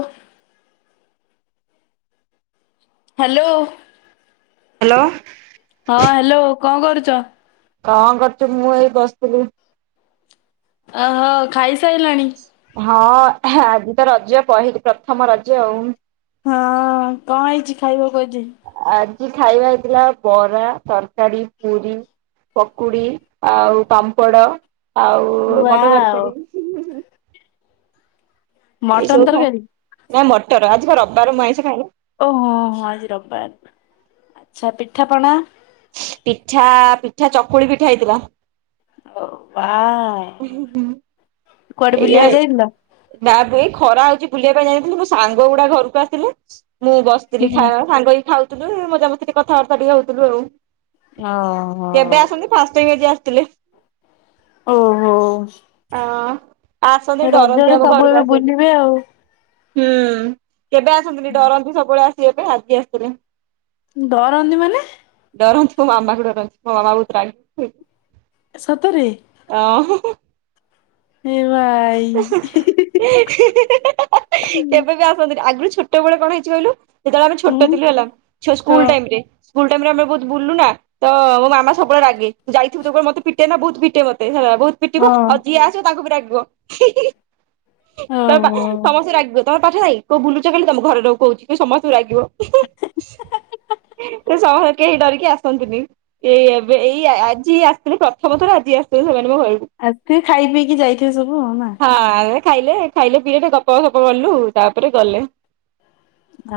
ଉଁହ hello hello ହଁ hello କଣ କରୁଚ? କଣ କରୁଚୁ? ମୁଁ ଏଇ ବସିଥିଲି। ଅ ହ ଖାଇ ସାଇଲଣି? ହଁ ଖେ ଆଜି ତ ରଜ ପହିଲି ପ୍ରଥମ ରଜ ଆଉ। ହଁ କଣ ହେଇଚି? ଖାଇବାକୁ ଆଜି। ଆଜି ଖାଇବା ହେଇଥିଲା ବରା, ତର୍କାରୀ ପୁରି- ପକୁଡି ଆଉ ପାମ୍ପଡ ଆଉ ମଟର୍ ୱାଓ ତର୍କାରୀ ହିଁ ହିଁ। ମଟନ ଏଇସବୁ ଖା ତରକାରୀ କଁ ମଟର ଆଜି ବା ରବିବାର ମୁଁ ଆଇଁଷ ଖାଏନି। ଓହୋ ହଁ ଆଜି ରବିବାର୍। ଆଚ୍ଛା ପିଠାପଣା? ପିଠା ପିଠା ଚକୁଳି ପିଠା ହେଇଥିଲା। ୱାଓ [unintelligible] କୁଆଡେ ଏଇଆ ବୁଲିବାକୁ ଯାଇଥିଲ? ନା ବେ ଖରା ହଉଚି ବୁଲିବା ପାଇଁ ଯାଇଥିଲି। ମୋ ସାଙ୍ଗ ଗୁଡା ଘରକୁ ଆସିଥିଲେ। ମୁଁ ବସ୍ ଥିଲି ହୁଁ ଖଇବା ସାଙ୍ଗ ହେଇକି ଖାଉଥିଲୁ ଏଇ ମଜା ମସ୍ତିରେ କଥା ବାର୍ତ୍ତା ଟିକେ ହଉଥିଲୁ ଆଉ। ଓହୋ। କେବେ ଆସେନି ଫାଷ୍ଟ ଟାଇମ୍ ଆଜି ଆସିଥିଲେ। ଓହୋ ଆସନ୍ତି ଡରନ୍ତି ରଜରେ ଆମ ସବୁ ଘରକୁ ଏବେ ଆସିବା ପାଇଁ। ବୁଲିବେ ଆଉ। ହୁଁ କେବେ ଆସନ୍ତିନି, ଡରନ୍ତି ସବୁବେଳେ ଆସିଆ ପାଇଁ ଆଜି ଆସିଥିଲେ। ଡରନ୍ତି ମାନେ ଡରନ୍ତି ମୋ ମାମାକୁ ଡରନ୍ତି ମୋ ମାମା ବହୁତ୍ ରାଗି। ସତରେ। ଅ ହିଁ ହିଁ ହେବା [unintelligible] କେବେ ବି ହୁଁ ଆସନ୍ତିନି। ଆଗରୁ ଛୋଟ୍ ଛୋଟବେଳେ କଣ ହେଇଛି କହିଲୁ? ଯେତେବେଳେ ଆମେ ଛୋଟ ଥିଲୁ ହେଲା। ଛୁଆ ତ ସ୍କୁଲ ଟାଇମ୍ ରେ। ସ୍କୁଲ ଟାଇମ୍ ରେ ଆମେ ବହୁତ୍ ବୁଲୁ ନା? ତ ମୋ ମାମା ସବୁବେଳେ ରାଗେ। ଯାଇଥିବି ତ ମତେ ପିଟେ ନା ବହୁତ ପିଟେ ମତେ ହେ ବହୁତ୍ ପିଟିବ ହଁ ଆଉ ଯିଏ ଆସିବ ତାଙ୍କୁ ବି ରାଗିବ ଖିଁ ଖିଁ ତ ବା ଓହୋ। ସମସ୍ତେ ରାଗିବ ତ [unintelligible] ହେଇ କଉ ବୁଲୁଚ ଖାଲି ତମ ଘରେ ରୁହ କହୁଚି। ସମସ୍ତଙ୍କୁ ରାଗିବ। [unintelligible] ଏହି ସମସ୍ କେହି ଡରିକି ଆସନ୍ତିନି। ଏଇ ଏବେ ଏଇ ଆଜି ଆସିଥିଲ ପ୍ରଥମ ଥର ଆଜି ଆସିଥିଲେ ସେମାନେ ମୋ ଘରକୁ। ଆତି ଥିବେ, ଖାଇ ପିଇକି ଯାଇଥିବେ ସବୁ ନା? ହଁ ଖାଇଲେ ଖାଇଲେ ପିିଇଲେ ଗପ ସପ କଲୁ ତାପରେ ଗଲେ।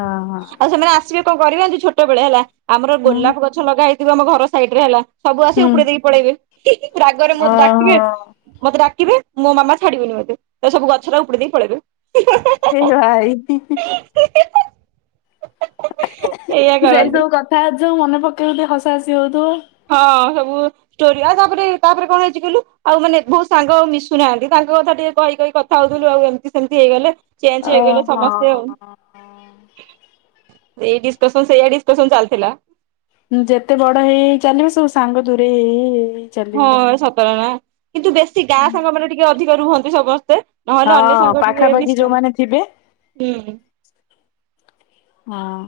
ଓହୋ ଆଉ ସେମାନେ ଆସିବେ କଣ କରିବେ କି ଛୋଟ ବେଳେ ହେଲା ଆମର ହୁଁ ଗୋଲାପ ଗଛ୍- ଛ ଲଗା ହେଇଥିବ ଆମ ଘର ସାଇଡ ରେ ହେଲା। ସବୁ ଆସିବେ ଉପଡେଇ ଦେଇକି ପଳେଇବେ। ହିଁ ହିଁ। ରାଗରେ ମୁଁ ଡାକିବେ ଓହୋ ମତେ ଡାକିବେ। ମୋ ମାମା ଛାଡିବନି ମୋତେ। ତ ସେଠୁ ଗଛଟେ ଉପୁଡେଇ ଦେଇ ପଳେଇବେ। ହେଁ ହେଁ ହେଁ। ଏ ଭାଇ ହିଁ ହିଁ। [unintelligible] ଏଇଆ [unintelligible] ସେଇ କରନ୍ତି। ସବୁ କଥା ହଉଚୁ। ମନେ ପକେଇ ଟିଏ ହସା ହସି ହଉଥିବ। ହଁ ସବୁ ଷ୍ଟୋରି। ଆଉ ତାପରେ ତାପରେ କଣ ହେଇଛି କହିଲୁ? ଆଉ ମାନେ ବହୁତ ସାଙ୍ଗ ମିଶୁନାହାନ୍ତି ତାଙ୍କ କଥା ଟିକେ କହି କହି କ୍- କଥା ହଉଥିଲୁ ଆଉ ଏମିତି ସେମିତି ହେଇଗଲେ ଚେଞ୍ଚ ହେଇଗଲେ ଓହୋ। ସମସ୍ତେ ଆଉ। ଏଇ ଡିସକସନ ସେଇଆ ଡିସକସନ ଚାଲ୍ ଥିଲା। ହୁଁ ଯେତେ ବଡ ହେଇ ହେଇ ଚାଲିବ, ସବୁ ସାଙ୍ଗ ଦୁରେଇ ହେଇ ହେଇ ହେଇ ହେଇ ହଁ ଚାଲିବେ। ସତକଥା। କିନ୍ତୁ ବେଶୀ ଗାଁ ସାଙ୍ଗ ମାନ ଟିକେ ଅଧିକ ରୁହନ୍ତି ସମସ୍ତେ ନହେଲେ ଅନ୍ୟ ହଁ ସାଙ୍ଗ ଟିକେ ପାଖାପାଖି [unintelligible] ଯୋଉମାନେ ଥିବେ ହୁଁ। ହଁ।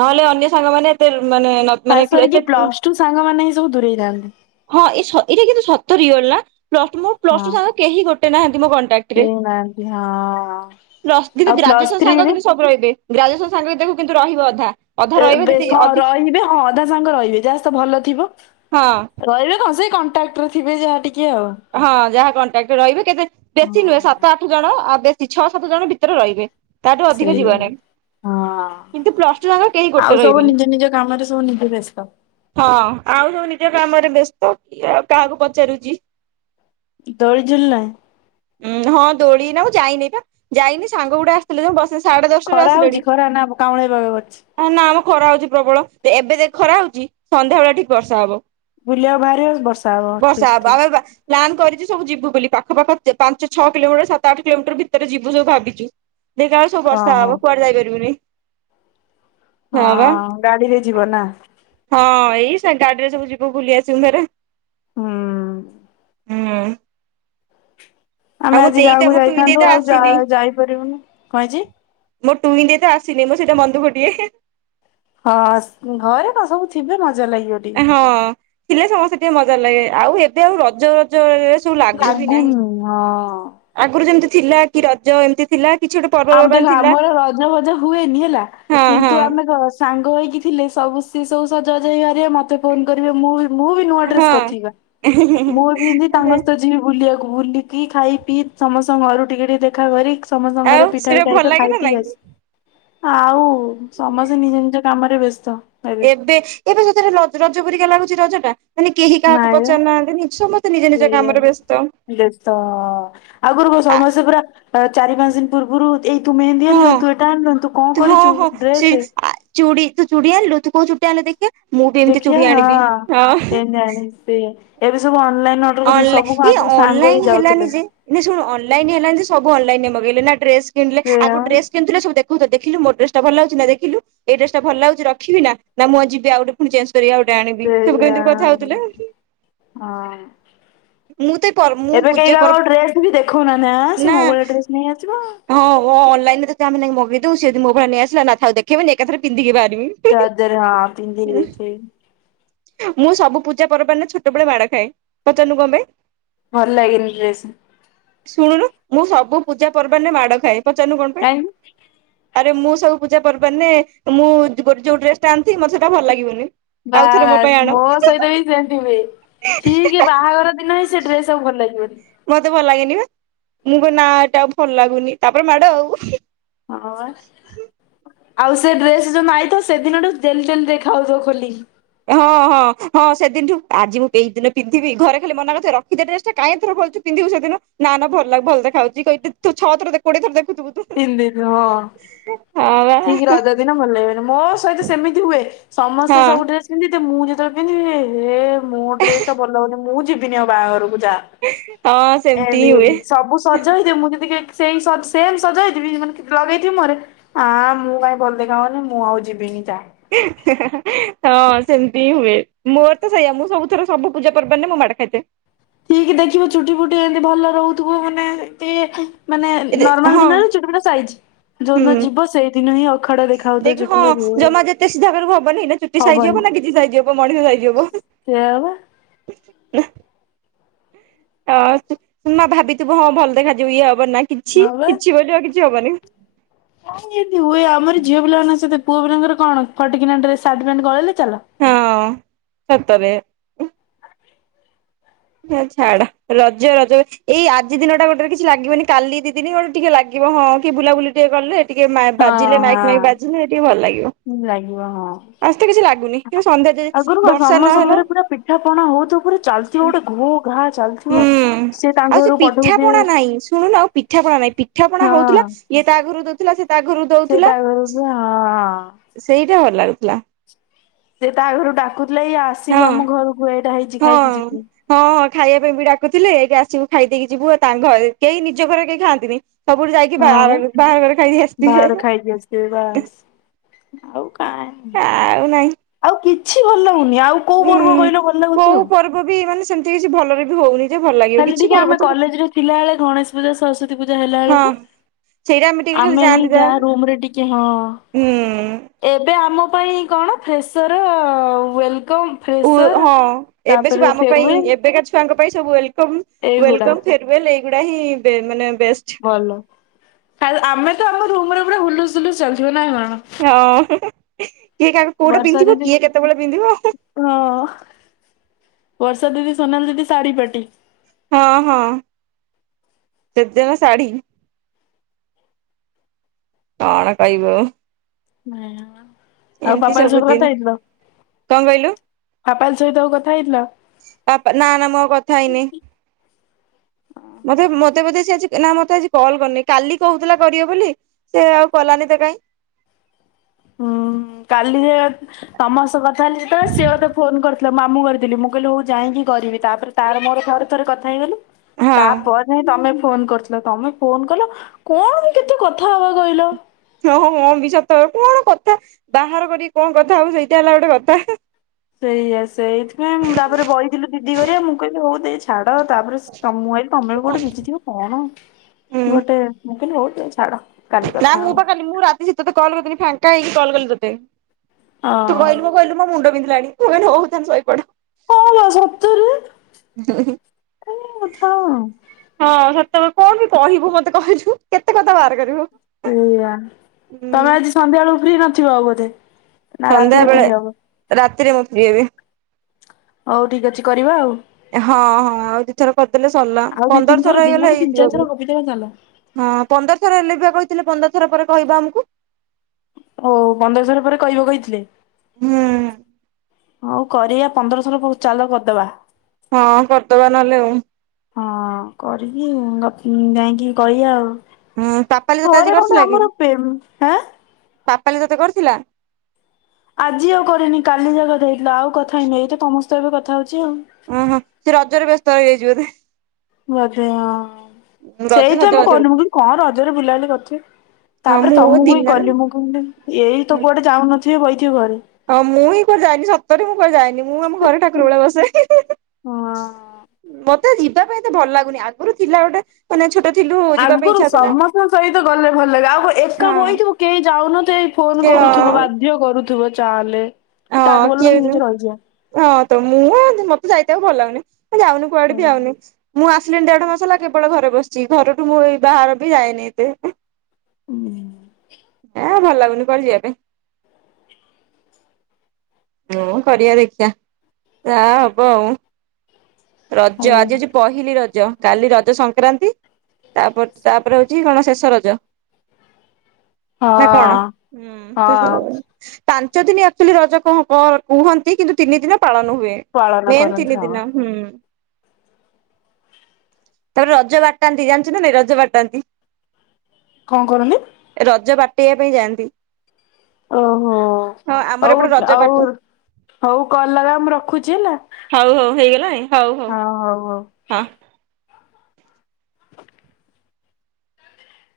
ନହେଲେ ଅନ୍ୟ ସାଙ୍ଗମାନୋନେ ଏତେ ମାନେ ନ ଖାସ କରିକି ପ୍ଲସ ଟୁ ସାଙ୍ଗମାନେ ହିଁ ସବୁ ଦୂରେଇ ଯାଆନ୍ତି। ହଁ ଏଇସ ଏଇଟା କିନ୍ତୁ ସତ ରିଅଲ ନା ପ୍ଲସ ଟୁ ମୋ ପ୍ଲସ ହଁ ଟୁ ସାଙ୍ଗ କେହି ଗୋଟେ ନାହାନ୍ତି ମୋ କଣ୍ଟା କେହି ନାହାନ୍ତି ହଁ। ପ୍ଲସ ଥ୍ରି ଆଉ କିନ୍ତ ପ୍ଲସ୍ ଗ୍ରଜୁଏସନ ସାଙ୍ଗ ଥ୍ରୀରେ କିନ୍ତୁ ସବୁ ରହିବେ ଗ୍ରାଜୁଏସନ ସାଙ୍ଗ ଦେଖ କିନ୍ତୁ ରହିବ ଅଧା। ଅଧା ଏ ରହିବେ ବେ ଯଦି ହଁ ଅଧି ରହିବେ ହଁ ଅଧା ସାଙ୍ଗ ରହିବେ ଯାହା ସହ ଭଲ ଥିବ। ହଁ ରହିବେ କଣ ସେଇ କଣ୍ଟାକ୍ଟ୍ଟରେ ଥିବେ ଯାହା ଟିକେ ଆଉ। ହଁ ଯାହା କଣ୍ଟାକ୍ଟରେ ରହିବେ କେତେ ବେଶୀ ହଁ। ନୁହେଁ ସାତ ଆଠ ଜଣ ଆଉ ବେଶୀ ଛଅ ସାତ ଜଣ ଭିତରେ ରହିବେ। ତାଠୁ ଅଧିକ ସେଇଆ। ଯିବନାହିଁ। ହଁ ଗୋଟେ ଆଉ ସବୁ ରହିବେନି ନିଜ ନିଜ କାମରେ ସବୁ ନିଜେ ବ୍ୟସ୍ତ। ହଁ ଆଉ ସବୁ ନିଜ କାମରେ ବ୍ୟସ୍ତ କିଏ ଆଉ କାହାକୁ ପଚାରୁଛି? ଦୋଳି ଝୁଲିଲାଣି? ଉଁ ହଁ ଦୋଳି ନା ମୁଁ ଯାଇନି ପା, ଯାଇନି ସାଙ୍ଗ ଗୋଟେ ଆସିଥିଲେ ଯେ ବସ ବସ୍ ଖରା ହଉଛି ଖରା ନା କାଉଁଳିଆ ପାଗ କରିଚି? ହେ ନା ମ ଖରା ହଉଛି ପ୍ରବଳ। ଏବେ ଦେଖ୍ ଖରା ହଉଚି ସନ୍ଧ୍ୟା ବେଳେ ଠିକ୍ ବର୍ଷା ହବ। ବୁଲିବାକୁ ବାହାରିବ ବର୍ଷା ହବ ବର୍ଷା ଠିକ୍ ହବ ଠିକ୍। ଆମେ ବା ପ୍ଲାନ୍ କରିଛି ସବୁ ଯିବୁ ବୋଲି ପାଖ ପାଖ ପାଞ୍ଚ ଛଅ କିଲୋମିଟର ସାତ ଆଠ କିଲୋମିଟର ଭିତରେ ଯିବୁ ସବୁ ଭାବିଛୁ। ଦେଖିଲାକୁ ସବୁ ବର୍ଷା ଓହୋ। ହବ କୁଆଡ଼େ ଯାଇପାରିବୁନେଇ। ହଁ ଗାଡ଼ି ରେ ଯିବ ନା? ହଁ ଏଇ ସେ ଗାଡ଼ିରେ ସବୁ ଯିବୁ ବୁଲି ଆସିବୁ ଭେରେ। ହୁଁ। ହୁଁ। ଆଉ ଆମେ ମୋ ଆଜି ଦେଇ ତ ଗାଁକୁ ମୋ ଟୁଇଁ ଦେଇ ଯାଇଥାନ୍ତୁ ତ ଆଉ ଯା ଆସିନି। ଯାଇପାରିବୁନି। ମୋ ଟୁଇଁ ଦେଇ ତ ଆସିନି ମୁଁ ସେଇଟା ମନ ଦୁଃଖ ଟିକେ। ହେଁ ହଁଶ୍ ଘରେ ତ ସବୁ ଥିବେ ମଜା ଲାଗିବ ଟିକେ। ହଁ ଥିଲେ ସମସ୍ତେ ଟିକେ ମଜା ଲାଗେ ଆଉ ଏବେ ଆଉ ରଜ ଜ ଏରା ସବୁ ଲାଗୁ ବି ନାହିଁ ଲାଗୁନି। ହଁ ଆଗରୁ ଯେମତି ଥିଲା କି ରଜ ଏମତି ଥିଲା କିଛି ଗୋଟେ ପ ଆମ ଦେଖ ଆମର ରଜ ଭଜ ହୁଏନି ହେଲା। କିନ୍ତୁ ଆମେ ହଁ ଘସ୍ ସାଙ୍ଗ ହେଇକି ଥିଲେ ସବୁ ସିଏ ସବୁ ସଜବାଜ ହେଇକି ବାହାରିବେ। ମତେ ଫୋନ କରିବେ ମୁଁ ମୁଁ ବି ନୂଆ ଡ୍ରେସ କରିଥିବି ବା ହଁ ମୋର୍ ବି ତାଙ୍କ ହଁ। ସହିତ ଯିବି ବୁଲିବାକୁ। ବୁଲିକି ଖାଇ ପିଇ ସମସ୍ତଙ୍କ ଘରୁ ଟିକେ ଟିକେ ଦେଖା କରି ସମସ୍ତ ଆଉ ପିଠା ପିଠା ସେଟା ଭଲ ହେଇଥିବ ଲାଗେ ଖାଇ ନା ପି ନାଇଁ? ଆସି ଆଉ ସମସ୍ତେ ନିଜ ନିଜ କାମରେ ବ୍ୟସ୍ତ। ଏବେ ଏବେ ସେତରେ ରଜ ପରିକା ଲାଗୁଛି ରଜ ଟା? ମାନେ କେହି କାହାକୁ ନାଇଁ ବା ପଚାରୁ ନାହାନ୍ତି ସମସ୍ତେ ନିଜେ ନିଜ ସେଇଆ କାମରେ ବ୍ୟସ୍ତ। ବ୍ୟସ୍ତ ହଁ ଆଗରୁ କ ସମସ୍ତେ ପୁରା ଚାରି ପାଞ୍ଚ ଦିନ ପୂର୍ବରୁ ଏଇ ତୁ ମେହେନ୍ଦୀ ହଁ ଆଣିଲୁନୁ, ତୁ ଏଇଟା ଆଣିଲୁନୁ, ତୁ କଣ କରିଛୁ ଡ୍ରେସେ? ଚୁଡ଼ି ତୁ ଚୁଡ଼ି ଆଣିଲୁ ତୁ କୋଉ ଚୁଡ଼ିଟା ଆଣିଲୁ ଦେଖିଆ ମୁଁ ବି ଏମିତି ଚୁଡ଼ି ଆଣିବି ହଁ। ଜାଣିସ ପେ ଏବେ ସବୁ ଅନଲାଇନ ଅର୍ଡର କରୁଛନ୍ତି ଅନଲା, ସବୁ ଏଇ ଆଗରୁ ସାଙ୍ଗ ହେଇ ଅନଲାଇନ ହେଲାନି ଯାଉଥିଲେ। ଯେ ନାଇନା ଶୁଣୁ ଅନଲାଇନ ହେଲାଣି ଯେ ସବୁ ଅନଲାଇନରେ ମଗେଇଲେ ନା ଡ୍ରେସ କିଣିଲେ। ସେଇଆ ଆଗରୁ ବା ଡ୍ରେସ କିଣୁଥିଲେ ସବୁ ଦେଖୋଉଥିଲେ, ଦେଖିଲୁ ମୋ ଡ୍ରେସ୍ ଟା ଭଲଲାଗୁଛିନା ଦେଖିଲୁ। ଏଇ ଡ୍ରେସ୍ ଟା ଭଲ ଲାଗୁଛି ରଖିବି ନା ନା ମୁଁ ଆ ଯିବି ଆଉ ପୁଣି ଚେଞ୍ଜ କରିକି ଆଉ ଗୋଟେ ଆଣିବି ସବୁ ସେଇଆ କେମିତି କଥା ହଉଥିଲେ। ହଁ। ମୁଁ ତ ଏଇ ପର ମୁଁ ଏବେ କେହି ପୂଜା ପର୍ବ କାହାକୁ ଡ୍ରେଶ୍ ବି ଦେଖଉନାହାନ୍ତି ଆଁ ସେ ନା ମୋଭଳିଆ ଡ୍ରେସ ନେଇ ଆସିବ। ହଁ ହଁ ଅନଲାଇନ ରେ ଯଦି ଆମେ ନେଇ ମଗେଇଦେଉ ସିଏ ଯଦି ମୋ ଭଳି ନେଇଆସିଲା, ନା ଥାଉ ଦେଖେଇବିନି ଏକାଥରେ ପିନ୍ଧିକି ବାହାରିମି। ରଜରେ ହଁ [unintelligible] ମୁଁ ସବୁ ପୂଜା ପର୍ବାଣେ ଛୋଟବେଳେ ମାଡ଼ ଖାଏ ପଚାରୁନୁ କଣ ପାଇଁ? ଭଲ ଲାଗେନି ଡ୍ରେସ। ଶୁଣୁନୁ ମୁଁ ସବୁ ପୂଜା ପର୍ବାଣରେ ମାଡ଼ ଖାଏ ପଚାରୁନୁ କଣ ପାଇଁ? କାହିଁକି ଆରେ ମୁଁ ସବୁ ପୂଜା ପର୍ବରାନିନେ ମୁଁ ଗୋଟେ ଯୋଉ ଡ୍ରେସ ଟା ଆଣିିଥିବି ମତେ ସେଟା ଭଲ ଲାଗିବନି। ଆଉଥରେ ପାଇଁ ବାସ୍ ଆଣ। ମୋ ସହିତ ବି ସେମତି ହୁଏ ଠିକ ବାହାଘର ଦିନ ହିଁ ସେ ଡ୍ରେସ। ସବୁ ଭଲ ଲାଗିବନି। ମତେ ଭଲ ଲାଗେନି ବା ମୁଁ କହେ ନା ଏଟା ଭଲ ଲାଗୁନି ତାପରେ ମାଡ ଆଉ। ଅ। ଆଉ ସେ ଡ୍ରେସ ଯୋଉ ଦିନ ଆଇଥିବ ସେ ଦିନଠୁ ଡେଲି ଡେଲି ଦେଖା ହଉ ଥିବ ଖୋଲି- ହଁ ହଁ। ହଁ ହଁ ସେଦିନୁଠୁ ଆଜି ମୁଁ ଏଇ ଦିନ ପିନ୍ଧିବି ଘରେ ଖାଲି ମନା କରୁ ଥିବେ ରଖିଦେ ଏ ଡ୍ରେସ ଟା କାଇଁ ଏତେ ଥର ଖଲୁଚୁ ପିନ୍ଧିବୁ ସେଦିନ। ନା ନା ଭଲ ଲାଗ ଭଲ ଦେଖାଯାଉଛି କହି ତୁ ଛ ଥର ଦେ କୋଡିଏ ଥ ଦେଖୁଥିବୁ ତୁ ତିନି ଦିନ ହଁ ହଁ ବା ଠିକ ରଜ ଦିନ ଭଲ ଲାଗିବନି ମୋ ସହିତ ସେମିତି ହୁଏ। ସମସ୍ତେ ହଁ ସବୁ ଡ୍ରେସ ପିନ୍ଧି ଥିବେ ମୁଁ ଯେତେବେଳେ ପିନ୍ଧିବି ଏ ହେ ମୋ ଡ୍ରେସ ଟା ଭଲ ହଉନି ମୁଁ ଯି ବିନି ଆଉ ବାହାଘରକୁ ଯା ହଁ ସେମିତି ହିଁ ହୁଏ ଏମତି ସବୁ ସଜ ହେଇଥିବେ ମୁଁ କିନ୍ତୁ ଟିକିଏ ସେଇ ସଟ୍ ସେମ୍ ସଜେଇଥିବି ମାନେ ଲଗେଇଥିବି ମୁହଁରେ ଆଁ ମୁଁ କାଇଁ ଭଲ ଦେଖା ଆଉନି ମୁଁ ଆଉ ଯିବିନି ଯା ହଁ ସେମିତି ହୁଏ ମୋର ତ ସେଇଆ ମୁଁ ସବୁଥର ସବୁ ପୂଜା ପର୍ବାଣି ରେ ମୁଁ ମାଡ ଖାଇତେ। ଠିକିି ଦେଖିବୁ ଚୁଟି ଫୁଟି ଏମିତି ଭଲ ରହୁଥିବ ମାନେ ଏତେ ମାନେ ଏ ନର୍ମାଲ ହଁ ଦିନରେ ଚୋଟି ଚୁଟା ସାଇଜ ଯୋଉ ଦିନ ଯିବ ସେଇ ଦିନ ହିଁ ଅଖାଡ ଦେଖାଯାଉଥିବ ଦେଖି ହଁ ଚୁଟି ହେ ଜମା ଯେତେ ସିଧା କରିବୁ ହବନି ନା ଚୁଟି ସାଇଜି ହବ ନା କିଛି ସାଇଜି ହବ ମଣିଷ ସାଇଜି ହବ। ସେୟାଵା। ନା ଅ ମା ଭାବିଥିବୁ ହଁ ଭଲ ଦେଖାଯିବୁ ଇଏ ହବ ନା କିଛି ହଁ ବା। କିଛି ବୋଲି ଆଉ କିଛି ହବନି। ହଁ ଇନ୍ଦି ହୁଏ ଆମର ଝିଅ ପିଲାଙ୍କ ସହିତ ପୁଅ ପିଲାଙ୍କର କଣ ଫଟକିନା ଡ୍ରେସ୍ ସାର୍ଟ ପ୍ୟାଣ୍ଟ ଗଳେଇଲେ ଚାଲ। ହଁ ସତରେ। ହେରା ଛାଡ ରଜ ରଜ ଏଇ ଆଜି ଦିନ ଟା ଗୋଟେରେ କିଛି ଲାଗିବନି କାଲି ଦି ଦିନି ଗୋଟେ ଟିକେ ଲାଗି ହଁ କିଏ ବୁଲାବୁଲି ଟିକେ କଲେ ଟିକେ ହଁ ବାଜିଲେ ମାଇକି ମାଇକି ହଁ ବାଜିଲେ ସେ ଟିକେ ଭଲ ଲାଗିବ। ଲାଗିବ ହଁ ଆଜି ତ କିଛି ଲାଗୁନି ସନ୍ଧ୍ୟା ଆଗୁରୁ କଣ ବର୍ଷା ସମ ନହେଲା ସମଘରେ ପୁରା ପି ପିଠା ପଣା ହଉଥିବ ପୁରା ଚାଲିଥିବ ଗୋଟେ ଘୁ ଘା ଚାଲ ହୁଁ ଆଉ ସେ ପିଠାପଣା ନାଇଁ ଶୁଣୁନ ଆଉ ପିଠା ପଣା ନାହିଁ ପିଠା ପଣା ହଉଥିଲା। ହଁ ଇଏ ତା ଘରୁ ଦଉଥିଲା ସେ ତା ଘରୁ ସେ ତା ଦଉଥିଲା ଘରକୁ ହଁ। ସେଇଟା ଭଲ ଲାଗୁଥିଲା। ସେ ତା ଘରୁ ଡାକୁଥିଲେ ଏଇ ହଁ ଆସିବୁ ଆମ ଘରକୁ ଏଇଟା ହେଇ ହଁ। ହଁ ଖାଇବା ପାଇଁ ବି ଡାକୁଥିଲେ ଏଇଢେ ଆସିବୁ ଖାଇ ଦେଇକି ଯିବୁ ଆଉ ତାଙ୍କ ଘରେ କେହି ନିଜ ଘରେ କେହି ଖାଆନ୍ତିନି। ସବୁଠୁ ଯାଇକି ହଁ ବାହାର ବାହାଘର ଖାଇକି ଆସିଥିବେ। ଏ ବାସ୍ ଆଉ କା ଆଉ ନାଇଁ। ଆଉ କିଛି ଭଲ ଲାଗୁନି ଆଉ। କୋଉ ପର୍ବ ହୁଁ କହିଲ ଭଲ ଲାଗୁଛି କୋଉ ଆଉ। ପର୍ବ ବି ମାନେ ସେମିତି କିଛି ଭଲରେ ବି ହଉନି। ଯେ ଭଲ ଲାଗିବ ଖାଲି କିଛି ଟିକେ ପର୍ବ ଆମେ ତ କଲେଜରେ ଥିଲାବେଳେ ଗଣେଶ ପୂଜା ସରସ୍ଵତୀ ପୂଜା ହେଲା ହଁ ବେଳକୁ। ସେଇଟା ଟିକେ ଖାଲି ଆମେ ହିଁ ଯାଆନ୍ତି ଯା ଯାହା ରୁମ୍ ରେ ଟିକେ ହଁ। ହୁଁ ଏବେ ଆମ ପାଇଁ କଣ ଫ୍ରେସର ୱେଲକମ୍। ଉ ଫ୍ରେସର ହଁ ଏବେ ସବୁ ତାପରେ ଆମ ପାଇଁ ଫେରୱେଲ ଏବେକା ଛୁ ଛଆଙ୍କ ପାଇଁ ସବୁ ୱେଲକମ ଏଇଗୁଡା ୱେଲକମ ଫେରଓ୍ୱେଲ୍ ଏଇଗୁଡା ହିଁ ମାନେ ବେଷ୍ଟ ଭଲ ଆମେ ତ ଆମ ରୁମ ରେ ପୁରା ହୁଲୁସୁଲୁ ଚାଲିଥିବ ନା କଣ। ହଁ କିଏ କା କୋଉଟା ବର୍ଷା ପିନ୍ଧିବ ଦିଦି କିଏ କେତେବେଳେ ପିନ୍ଧିବ। ହଁ ବର୍ଷା ଦିଦି ସୋନାଲି ଦିଦି ଶାଢ଼ୀ ପାଟି। ହଁ ହଁ ସେ ଦିଜଣ ଶାଢ଼ୀ। କଣ କଇବ। [inaudible] ଆଉ ଏମିତି ପାପାଲ ସବୁ ସହିତ ଦିନ କଥା ହେଇଥିଲ କଣ କହିଲୁ ପାପାଲ ସହିତ ଆଉ କଥା ହେଇଥିଲ। ବାପା ନା ନା ମୋ ଆଉ କଥା ହେଇନି ମତେ ମତେ ବୋଧେ ସେ ଆଜି ନା ମତେ ଆଜି କଲ୍ କରିନି କାଲି କହୁଥିଲା କରିବ ବୋଲି ସେ ଆଉ କଲାନି ତ କାଇଁ ହୁଁ କାଲି ଯେ ତମସ୍ତ କଥା ହେଲିଯେତେବେଳେ ସିଏ ମୋତେ ଫୋନ କରି ମାମୁଁ କରିଥିଲି ମୁଁ କହିଲି ହଉ ଯାଇକି କରିବି ତାପରେ ତାର ମୋର ଥରେ ଥରେ କଥା ହେଇଗଲୁ ହଁ ତାପରେ ନାଇଁ ତମେ ଫୋନ କରୁଥିଲ ତମେ ଫୋନ କଲ କଣ କେତେ କଥା ହବା କହିଲ ହଁ ହଁ ମୋ ବି ସତ କଣ କଥା ବାହାର କରିକି କଣ କଥା ହବ ସେଇଟା ହେଲା ଗୋଟେ କଥା ସେଇଆ ସେଇଥିପାଇଁ ତାପରେ ବଇଥିଲୁ ଦିଦି ହରିଆ ମୁଁ କହି ହଉତେଚେ ଛାଡ ତାପରେ ତ ମୁଁଇ ତମେ ବି କୋଉଠି ଭିଜିଥିବ କଣ ଗୋଟେ ମୁକହିଲି ହଉ ଦେ ଛାଡ କାଲି କଥା ନାଇଁ ମୁଁ ହବା ପାଖାଲି ମୁଁ ରାତି ଶୀ ତେ କଲ୍ କରିଥିଲି ଫାଙ୍କା ହେଇକି କଲ୍ କଲି ତୋତେ ତୁ ହଁ କହିଲୁ ମୋ କହିଲୁ ମୋ ମୁଣ୍ଡ ବିନ୍ଧିଲାଣି ମୁଁ କହିଲି ହଉ ତୁ ଶୋଇପଡ ହ ସତରେ ଦ ହିଁ [unintelligible] କାଲି କଥା ହବା ହଁ ସେତେବେଳେ କଣ ବି କହିବୁ ମତେ କହିଛୁ କେତେ କଥା ବାହାର କରିବ ସେଇଆ ତମେ ଆଜି ସନ୍ଧ୍ୟା ବେଳକୁ ଫ୍ରି ନଥିବ ଆଉ ବୋଧେ ନା ସନ୍ଧ୍ୟା ରାତିରେ ଫ୍ରି ବେଳେ ହବ ରାତିରେ ମୁଁ ଫ୍ରି ହେବି ହଉ ଠିକ ଅଛି କରିବା ଆଉ ହଁ ହଁ ଆଉ ଦିଇ ଥର କରିଦେଲେ ସରିଲା ପନ୍ଦରଶହର ହେଇଗଲା ହେଇଯିବ ବି କେତବେ ଚାଲ ହଁ ପନ୍ଦର ଥର ହେଲେ ବି ଆ କହିଥିଲେ ପନ୍ଦର ଥର ପରେ କହିବା ଆମକୁ ଓ ପନ୍ଦରଶହର ପରେ କହିବ କହିଥିଲେ ହୁଁ ହଉ କରିବା ପନ୍ଦରଶହ ଚାଲ କରିଦବା ହଁ କରିଦବା ନହେଲେ ଆଉ ହଁ କରିକି ଗପି ଯାଇକି କହିଆ ଆଉ ହୁଁ ପାପାଲି ତତେ ଆଜି ଘରେ କଣ୍ଡେ କରିଥିଲା କି? ଆମରପେମ- ଆ ପାପାଲି ତତେ କରିଥିଲା ଆଜି ଆଉ କରିନି କାଲି ଯାକକଥା ହେଇଥିଲା ଆଉ କଥା ହେଇନି ଏଇତ ମସ୍ତେ ଏବେ କଥା ହଉଛି ଆଉ ଉ ହୁ ସିଏ ରଜରେ ବ୍ୟସ୍ତ ହେଇ ଯାଇଛି ବୋଧେ ବୋଧେ ହଁ ବୋଧେ ରଜ ସେଇ ତ ମୁଁ ସଜବାଜ କନୁ ମୁ କହିଲି କଣ ରଜରେ ବୁଲାବୁଲି କରିଥିବେ ହଁ ତାପରେ ମୁଁ ତମକୁ ହିଁ ଦିନରେ କଲି ମୁଁ ଏଇ ତ କୁଆଡେ ଯାଉନଥିବେ ବହିଥିବ ଘରେ ହଁ ମୁଁ ହିଁ କୁଆରେ ଯାଏନି ସତରେ ମୁଁ କୁଆଡେ ଯାଏନି ମୁଁ ଆମ ଘରେ ଠାକୁର ବେଳେ ବସେ ହେଁ ହେଁ ହେଁ ହଁ ମତେ ଯିବା ପାଇଁ ତ ଭଲ ଲାଗୁନି ଆଗରୁ ଥିଲା ଗୋଟେ ମାନେ ଛୋଟ ଥିଲୁ ଯିବା ପାଇଁ ଆଗରୁ ଇଚ୍ଛା ଥିଲା ସମସ୍ତଙ୍କ ସହିତ ଗଲେ ଭଲ ଲାଗେ ଆଉ କଣ ଏକା ହଁ ବଇଥିବୁ କେହି ଯାଉନ ନଥିବେ ସେ ଫୋନ କରୁଥିବୁ ବା ଝିଅ କରୁଥିବ ଚାଲେ କି ହଁ ତାଠୁ ଭଲ କିଏ ତମେ ନିଜେ ରହିଯିବା ହଁ ତ ମୁଁ ମତେ ଯାଇତେ ଆଉ ଭଲ ଲାଗୁନି ଯାଉନି କୁଆଡେ ହଉ। ବିି ଆଉନି ମୁଁ ଆସିଲିଣିି ଦେଢ ମାସ ହେଲା କେବଳ ଘରେ ବସିଛି ଘରଠୁ ମୁଁ ଏ ବାହାର ବି ଯାଏନି ଏତେ ଏ ଭଲ ଲାଗୁନି କୁଆଡେ ଯିବା ପାଇଁ ହଁ କରିବା ଦେଖିବା ଯାହା ହବ ଆଉ ରଜ ଆଜି ହଁ ହଉଛି ପହିଲି ରଜ କାଲି ରଜ ସଂକ୍ରାନ୍ତି। ତାପ ତାପରେ ହୋଉଚି କଣ ଶେଷ ରଜ। ହଁ ନା କଣ? ହୁଁ [unintelligible] ପାଞ୍ଚ ଦିନ ଆକ୍ଚୁଆଲି ରଜ କ କୁହନ୍ତି କିନ୍ତୁ ତିନି ଦିନ ପାଳନ ହୁଏ। ପାଳନ ମେନ୍ କରନ୍ତି ତିନି ହଁ। ଦିନ ହୁଁ। [inaudible] ତାପରେ ରଜ ବାଟାନ୍ତି ଜାଣିଚୁ ନା ନାଇଁ ରଜ ବାଟାନ୍ତି। କଣ କରନ୍ତି? ରଜ ବାଟେଇବା ପାଇଁ ଯାଆନ୍ତି। ଓହୋ ହଁ ଆମର ହଉ ଏପଟେ ରଜ ଆଉ ବାଟ ହଉ କଲ ଲଗା ମୁଁ ରଖୁଛି ହେଲା। ହଉ ହଉ ହେଇଗଲାଣି ହଉ ହଉ ହଁ ହଉ ହଉ। ହଁ। [unintelligible]